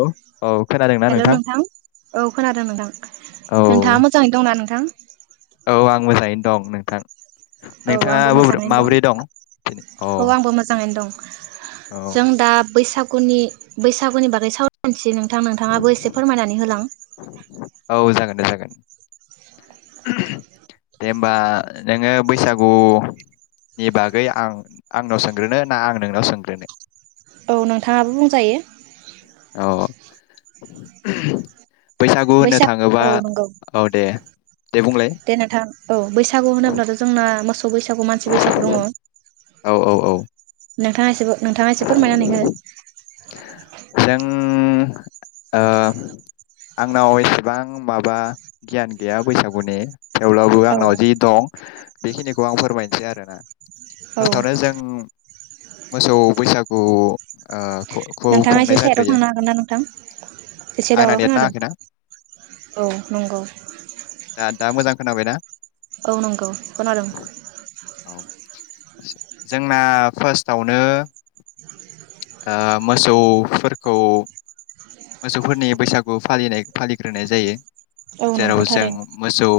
Hello औ खोनादोंना hello नोंथां औ खोनादों नोंथां औ नोंथाङा मोजाङै दंना नोंथां? [inaudible] औ आं मोजाङैनो दं नोंथां औ नोंथाङा आंबो बोरै मोजाङैनो माबोरै दं अ औ आंबो मोजाङैनो दं औ जों दा बैसागु गुनि बैसागुनि बागै सावरायसै नोंथां नोंथाङाबो एसे फोरमायनानै होलां औ जागोन दे जागोन दे होमबा नोङो बैसागुनि बागै आं आंनाव सोंग्रोनो ना आं नोंनाव सोंग्रोनो। औ नोंथाङाबो बुंजायो। औ [unintelligible] होननो थाङोबा बैसागु औ नंगौ दे दे बुंलाय दे नोंथां औ बैसागु होनोब्लाथ' जोंना मोसौ बैसागु मानसि बैसागु दङ औ औ औ नोंथाङा एसे नोंथाङा एसे फोरमायनानै हो जों ओ आंनाव एसेबां माबा गियान गैया बैसागुनि थेवब्लाबो औ आंनाव जि दं बेखिनिखौ आं फोरमायनोसै आरोना औ फार्स्टआवनो जों मोसौ बैसागु आ नोंथाङा एसे साइदआव थांनो हागोन ना नोंथां एसे आंना दावराव नेट खोनादों नाङाखैना औ नंगौ। दा दा मोजां खोनाबाय ना? औ नंगौ खोनादों औ जोंना फार्स्टआवनो। आ मोसौफोरखौ। मोसौफोरनि बैसागु फालिनाय फालिग्रोनाय जायो औ जेराव नंगौ जों थारैनो मोसौ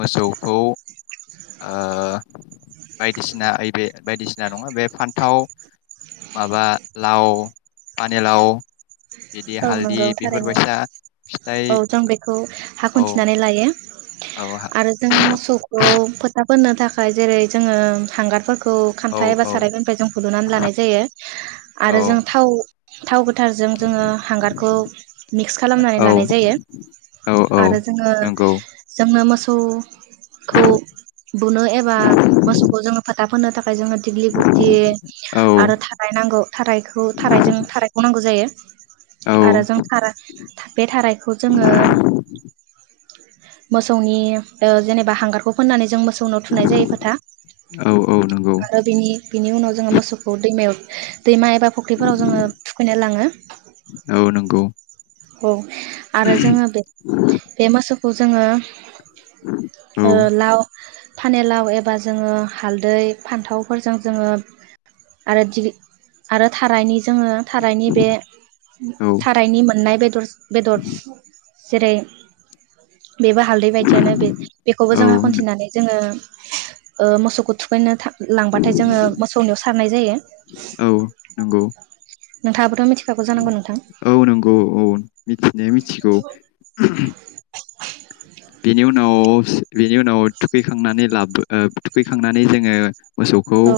मोसौखौ अ बायदिसिना ओइबे बायदिसिना नङा बे फान्थाव माबा लाव पानिलाव बिदि औ हाल नंगौ थारैनो औ जों बेखौ हा औ खनथिनानै लायो। औ आरो जों मोसौखौ फोथा फोथा फोननो थाखाय जेरै जोङो हांगार फोरखौ औ खान्था एबा सारायफोरनिफ्राय जों हुलुनानै लानाय जायो औ आरो जों थाव थाव गोथ थारजों जोङो हांगारखौ मिक्स खालामनानै औ लानाय जायो औ औ आरो जोङो नंगौ जों ङो मोसौखौ बुनो एबा मोसौखौ जोङो फोथा फोन्नो थाखाय फ्राय जोङो दिग्लिगुटि औ आरो थाराय नांगौ थारायखौ थारायजों थारायखौ नांगौ जायो [inaudible] आरो औ जों थारा बे थारायखौ जोङो मोसौनि ओ जेनेबा हांगारखौ फोननानै जों मो सौनाव थुनाय जायो फाथा औ औ नंगौ आरो बिनि बिनि उनाव जोङो मोसौखौ दैमायाव दैमा एबा फुख्रिफोराव जोङो थुखैनो लाङो औ नंगौ औ आरो जोङो बे बे मोसौ खौ जोङो औ ओ लाव फानेलाव एबा जोङो हालदै फान्थावफोरजों जोङो आरो दि आरो थारायनि जोङो थारायनि बे औ थारायनि नाय बेदर बेदर जेरै बेबो हालदै बायदियानो बे बेखौबो औ जों खनथिनानै जोङो ओ मोसौखौ थुखैनो था लांबाथाय जोङो मोसौनियाव सारनाय जायो। नंगौ नोंथांबोथ' मिथि औ नंगौ औ मिथिनाया मिथिगौ बिनि उनाव बिनि उनाव थुखैखांनानै लाबो ओ थुखैखांनानै जोङो मोसौखौ औ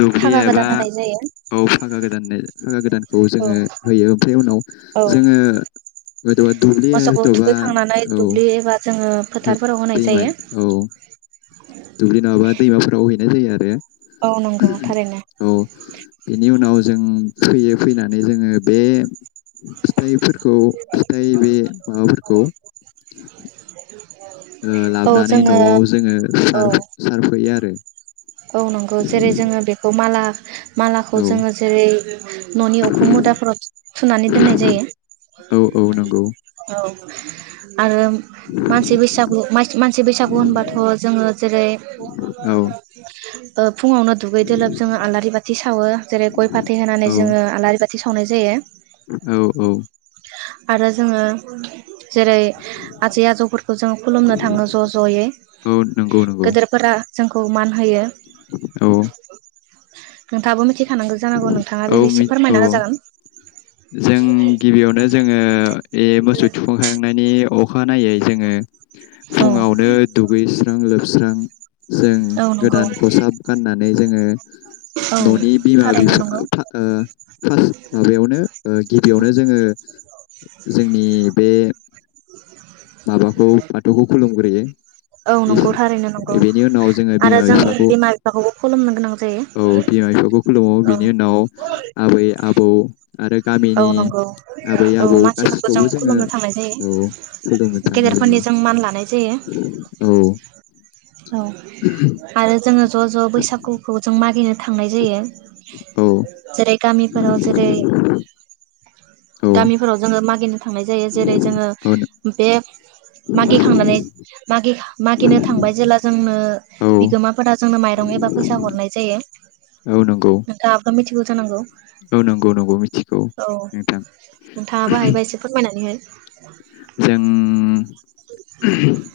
दुब्लि फागा गोदान एबा होनाय जायो औ फागा गोदानजो गोदानखौ औ जोङो होयो ओमफ्राय उनाव औ जोंओ दुब्लि मोसौखौ हयथ'बा थुखैखांनानै औ दुब्लि एबा जोङो ओ फोथारफोराव होनाय जायो दैमाया औ दुब्लि नङाबा दैमाफोराव दुगैनाय जायो औ नंगौ थारैनो आरो औ बेनि उनाव जों फैयो फैनानै जोङो बे फिथाइफोरखौ फिथाइ बे माबाफोरखौ [inaudible] औ लाबोनानै जोङो न'आव जोङो सार सारफैयो आरो ओ नंगौ जेरै जोङो बेखौ माला मालाखौ औ जोङो जेरै न'नि उखुम मुदाफोराव सुनानै दोननाय जायो औ औ नंगौ औ [inaudible] आरो मानसि बैसागु मानसि बैसागु होनबाथ' जोङो जेरै औ ओ फुङावनो दुगैजों लोब जोङो आलारि बाथि सावो जेरै गय फाथै होनानै औ जोङो आलारि बाथि खाथि सावनाय जायो औ औ आरो जोङो जेरै आजै आजौफोरखौ जों खुलुमनो थाङो ज' ज'यै औ नंगौ नंगौ गेदेरफोरा जोंखौ मा हायो [inaudible] औ नोंथाङाबो मिथिखानांगौ जानांगौ औ नोंथाङाबो मि एसे औ फोरमायना होजागोन जों गिबियावनो जोङो ए मोसौ थुखांखांनायनि अखानायै जोङो औ फुङावनो दुगैस्रां लोबस्रां जों नंगौ गोदान खसाब गाननानै जोङो औ न'नि बिमा थारैनो बिफा नंगौ फा फास्ट माबायावनो गिबियावनो जोङो [inaudible] जोंनि बे माबाखौ बाथौखौ खुलुमगोन बेजों औ नंगौ थारैनो नंगौ जोङो आरो बिमा जों बिफाखौ बिमा बिफाखौबो खुलुमनो गोनां जायो दङ औ बेनि उनाव आबै-आबौ आरो औ गामिनि नंगौ आबै औ आबौ मानसिफोरखौ जों गासिखौबो जोङो खुलुमनो थांनाय जायो औ खुलुमनो थाङो गेदेरफोरनि जोङो जों मान लानाय औ अ आरो जोङो ज' ज' बैसागुखौ जों मागिनो थांनाय जायो औ जेरै गामिफोराव जेरै औ गामिफोराव जोङो मागिनो थांनाय जायो जेरै जोङो औ न- मोनसे मागि खांनानै मागि मागिनो थांबाय जेला जोंनो औ बिगोमाफोरा दं एबा फैसा हरनाय जायो। औ नंगौ नोंथाङाबो मिथिगौ जानांगौ औ नंगौ नंगौ मिथिगौ औ नोंथां नोंथाङाबो हायोबा एसे फोरमायनानै हो जों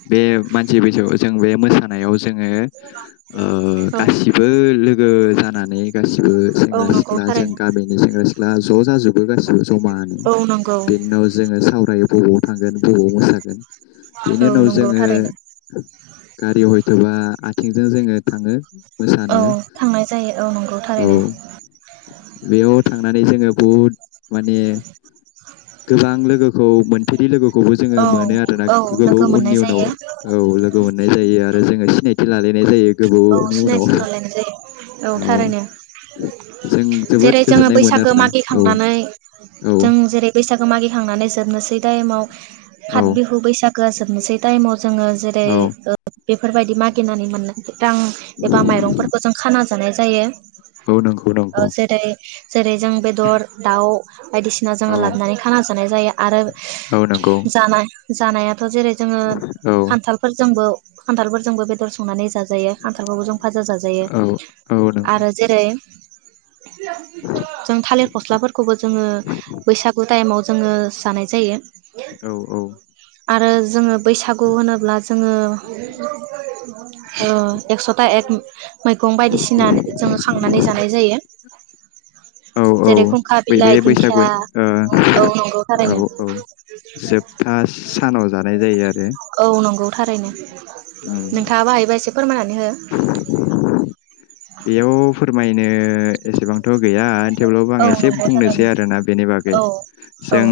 बे मानसि बैसागो जों बे मोसानायाव जोङो ओ हो गासिबो लोगो जानानै गासि ओ औ नंगौ सेंग्रा-सिख्ला जों थारैनो गामिनि सेंग्रा सिख ब्ला ज' जाजोब गासिबो ज'मानो औ नंगौ बेनि उनाव जोङो सावरायो बबाव थांगोन बबाव मोसागोन बेनि औ उनाव नंगौ जोङो थारैनो गारि हयथ' बा थिंजों जोङो थाङो औ मोसानो थांनाय जायो औ नंगौ औ थारैनो बेयाव थांनानै जोङो बहुद माने गोबां लोगोखौ मोन फेरै लोगोखौ खौबो जोङो औ मोनो आरो ना औ गोबाव लोगो मोननाय उननि उनाव जायो औ लोगो मोननाय जायो आरो जोङो सिनाय थिं लालायनाय जायो औ गोबावनि उनाव सिनायथि लालायनाय जायो औ थारैनो जों जोबोद जेरै जोङो गोजोननाय मोनो बैसागो आरोना औ मागिखांनानै औ जों जेरै बैसागो मागिखांनानै जोबनोसै दाय इमाव फाथ औ बिहु बैसागु गोसो मोनसे दाय‌ माव जोङो जेरै औ बेफोरबायदि मागिनानै मोननाय रां एबा माइरंफोरखौ जों खाना जानाय जायो औ नंगौ ओ नंगौ जेरै जेरै जों बेदर दाउ बायदिसिना औ जोङो लाबोननानै खानास जानाय जाया आरो औ नंगौ जानाय जानाया थ' जेरै जोङो औ खान्थालफोरजोंबो खान्थालफोरजोंबो बेदर संनानै जाज जायो खान्थालखौबो जों फाजा जाजायो औ औ नंगौ आरो जेरै जों थालिर फस्लाफोरखौबो जोङो बैसागु टाइमाव जोङो जानाय जायो औ औ आरो जोङो बैसागु होनोब्ला जोङो ओ एकस'था एक मैगं बायदिसिना जोङो खांनानै जानाय जायो [inaudible] औ औ जेरै खुंखा बै बे बिलाइ बैसागु दिंखिया ओ औ नंगौ थारैनो औ औ जोबथा सानाव जानाय जायो आरो औ नंगौ थारैनो उम नोंथाङाबो हायोबा एसे फोरमायनानै हो बेयाव फोरमायनो ओ एसेबांथ' गैया थेवब्लाबो आं औ एसे नंगौ बुंनोसै थारैनो आरोना बेनि बागै औ औ जों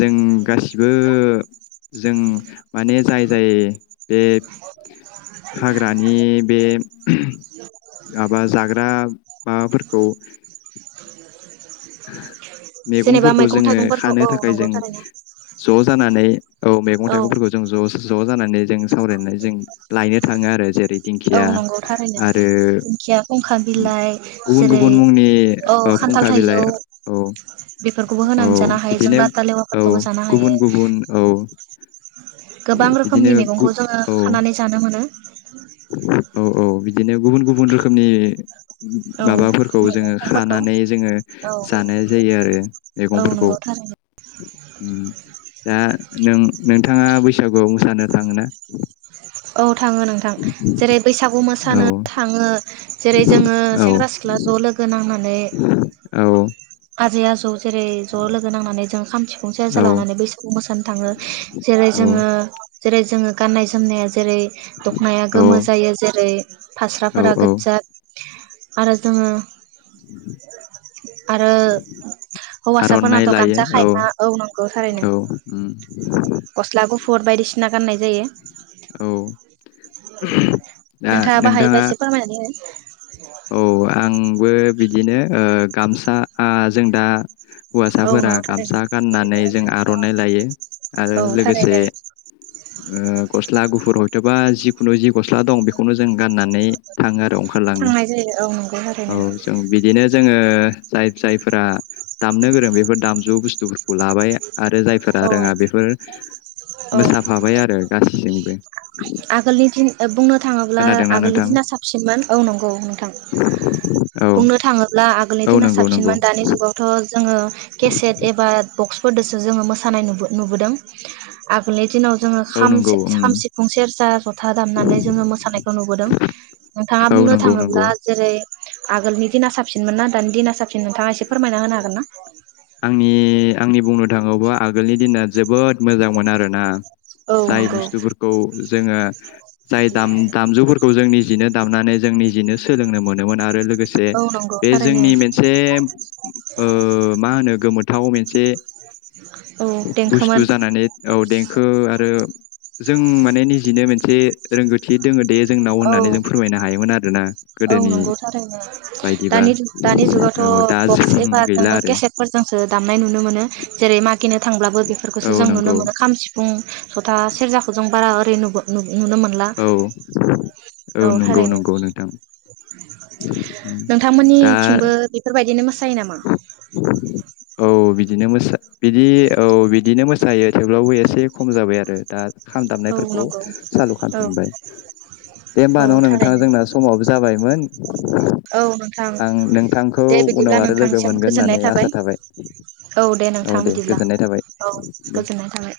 जों गासिबो जों माने जाय जाय बे हाग्रानि बे माबा जाग्रा माबाफोरखौ [inaudible] जेनेबा मेगंफोरखौ मैगं जोङो थाइगंफोरखौ खानो औ थाखाय नंगौ जों थारैनो ज' जानानै औ मैगं थाइगंफोरखौ जों ज' ज' जानानै जों सावरायनाय जों लायनो थाङो आरो जेरै औ दिंखिया नंगौ थारैनो आरो दिंखिया फुंखा बिलाइ गुबुन जेरै गुबुन मुंनि औ ओ खान्थाल फुंखा बिलाइ थाइजौ औ बेफोरखौबो औ होनानै जानो हायो जों बिदिनो लाथा औ लेवाफोरखौबो जानो हायो। गुबुन गुबुन औ गोबां बिदिनो रोखोमनि गु मेगंखौ जोङो औ खानानै जानो मोनो। औ औ बिदिनो गुबुन गुबुन रोखोमनि औ माबाफोरखौ मैगं जोङो थाइगंफोरखौ खानानै जोङो। औ जानाय जायो आरो औ मैगंफोरखौ नंगौ थारैनो ओम दा नों नोंथाङा बैसागुआव मोसानो थाङो ना। औ थाङो नोंथां जेरै बैसागु मोसानो औ थाङो। जेरै जोङो औ औ सेंग्रा सिख्ला ज' लोगो नां औ आजै आजौ जेरै ज' लोगो नांनानै जों खाम सिफुं सेरजा लानानै बैसागु मोसानो थाङो जेरै औ जोङो जेरै जोङो गाननाय जोमनाया जेरै दख'नाया गोमो औ जायो जेरै औ फास्राफोरा औ गोज्जा आरो जोङो। आरो आर'नाइ हौवासाफोरनाथ' लायो गामसा खायमा औ नंगौ थारैनो औ उम गस्ला गुफु फुर बायदिसिना गाननाय जायो। औ [unintelligible] नोंथाङा बाहायोबा एसे फोरमायनानै हो [inaudible] बो बिदिनो ओ गामसा आ जों दा हो औ हौवासाफोरा नंगौ थारैनो गामसा गाननानै जों आर'नाइ लायो आरो औ लोगोसे थारैनो ओ गस्ला गुफुर हयथ' बा जिखुनु जि गस्ला दं बेखौनो जों गाननानै थाङो आ थांनाय जायो औ नंगौ औ थारैनो जों बिदिनो जोङो ओ जाय जायफोरा दामनो गोरों बेफोर दामजु बुस्थुफोरखौ लाबाय आरो जायफोरा औ रोङा बेफोर औ मोसाफाबाय आरो गासैजोंबो आगोलनि दिन ओ बुंनो थाङोब्ला खोनादोंना आगोलनि नोंथां दिना साबसिनमोन औ नंगौ थां औ बुंनो थाङोब्ला आगोलनि औ दिना नंगौ नंगौ साबसिनमोन दानि जुगावथ' जोङो केसेट एबा बक्सफोरदोसो जोङो मोसा सानाय नुबो नुबोदों आगोलनि दिनाव जोङो औ खाम नंगौ उम खाम सिफुं सेरजा जथा दामनानै जोङो मोसानायखौ नुबोदों नोंथाङा औ बुंनो नंगौ नंगौ थाङोब्ला जेरै आगोलनि दिना साबसिनमोन ना दानि दिना साबसिन नोंथाङा एसे फोरमायना होनो हागोन ना? आंनि आंनि बुंनो थाङोबा आगोलनि दिना जोबोद मोजांमोन आरोना। औ जाय बुस्थुफोरखौ जोङो जाय दाम दामजुफोरखौ जों निजिनो दामनानै जों निजिनो सोलोंनो मोनोमोन आरो लो लोगोसे नंगौ बे थारैनो जोंनि मोनसे ओ मा होनो गोमोथाव मोन मोनसे औ देंखोमोन बुस्थु जानानै औ देंखो आरो जों माने निजिनो मोनसे रोंगौथि दङ दे जोंनाव औ होननानै जों फोरमायनो हायोमोन आरोना औ गोदोनि नंगौ थारैनो बायदिबा दानि दानि औ दा जुगावथ' बक्स जों एबा गैला जोङो आरो केसेद फोरजोंसो दामनाय नुनो मोनो जेरै मा गिनो थांब्लाबो औ बेफोरखौसो जों नुनो नंगौ मोनो खाम सिफुं स'था सेरजाखौ जों बारा नुबो नुब औ औ नंगौ थारैनो नंगौ नोंथां उम, दा नोंथांमोननिथिंबो बेफोरबायदिनो मो सायो नामा? औ औ बिदिनो मोसा बिदि औ बिदिनो मोसायो थेवब्लाबो एसे खम जाबाय आरो दा। खाम औ दामनायफोरखौ नंगौ सालु औ खालामफिनबाय दे औ होमबा न' नोंथां थारैनो जोंना समाबो जाबायमोन। औ नोंथां आं नोंथांखौ दे बिदिब्ला उनाव आ लोगो नोंथांसिम मोनगोन गोजोननाय होननानै आसा थाबाय औ औ नोंथां दे बिदिब्ला गोजोननाय थाबाय औ दे। गोजोननाय थाबाय।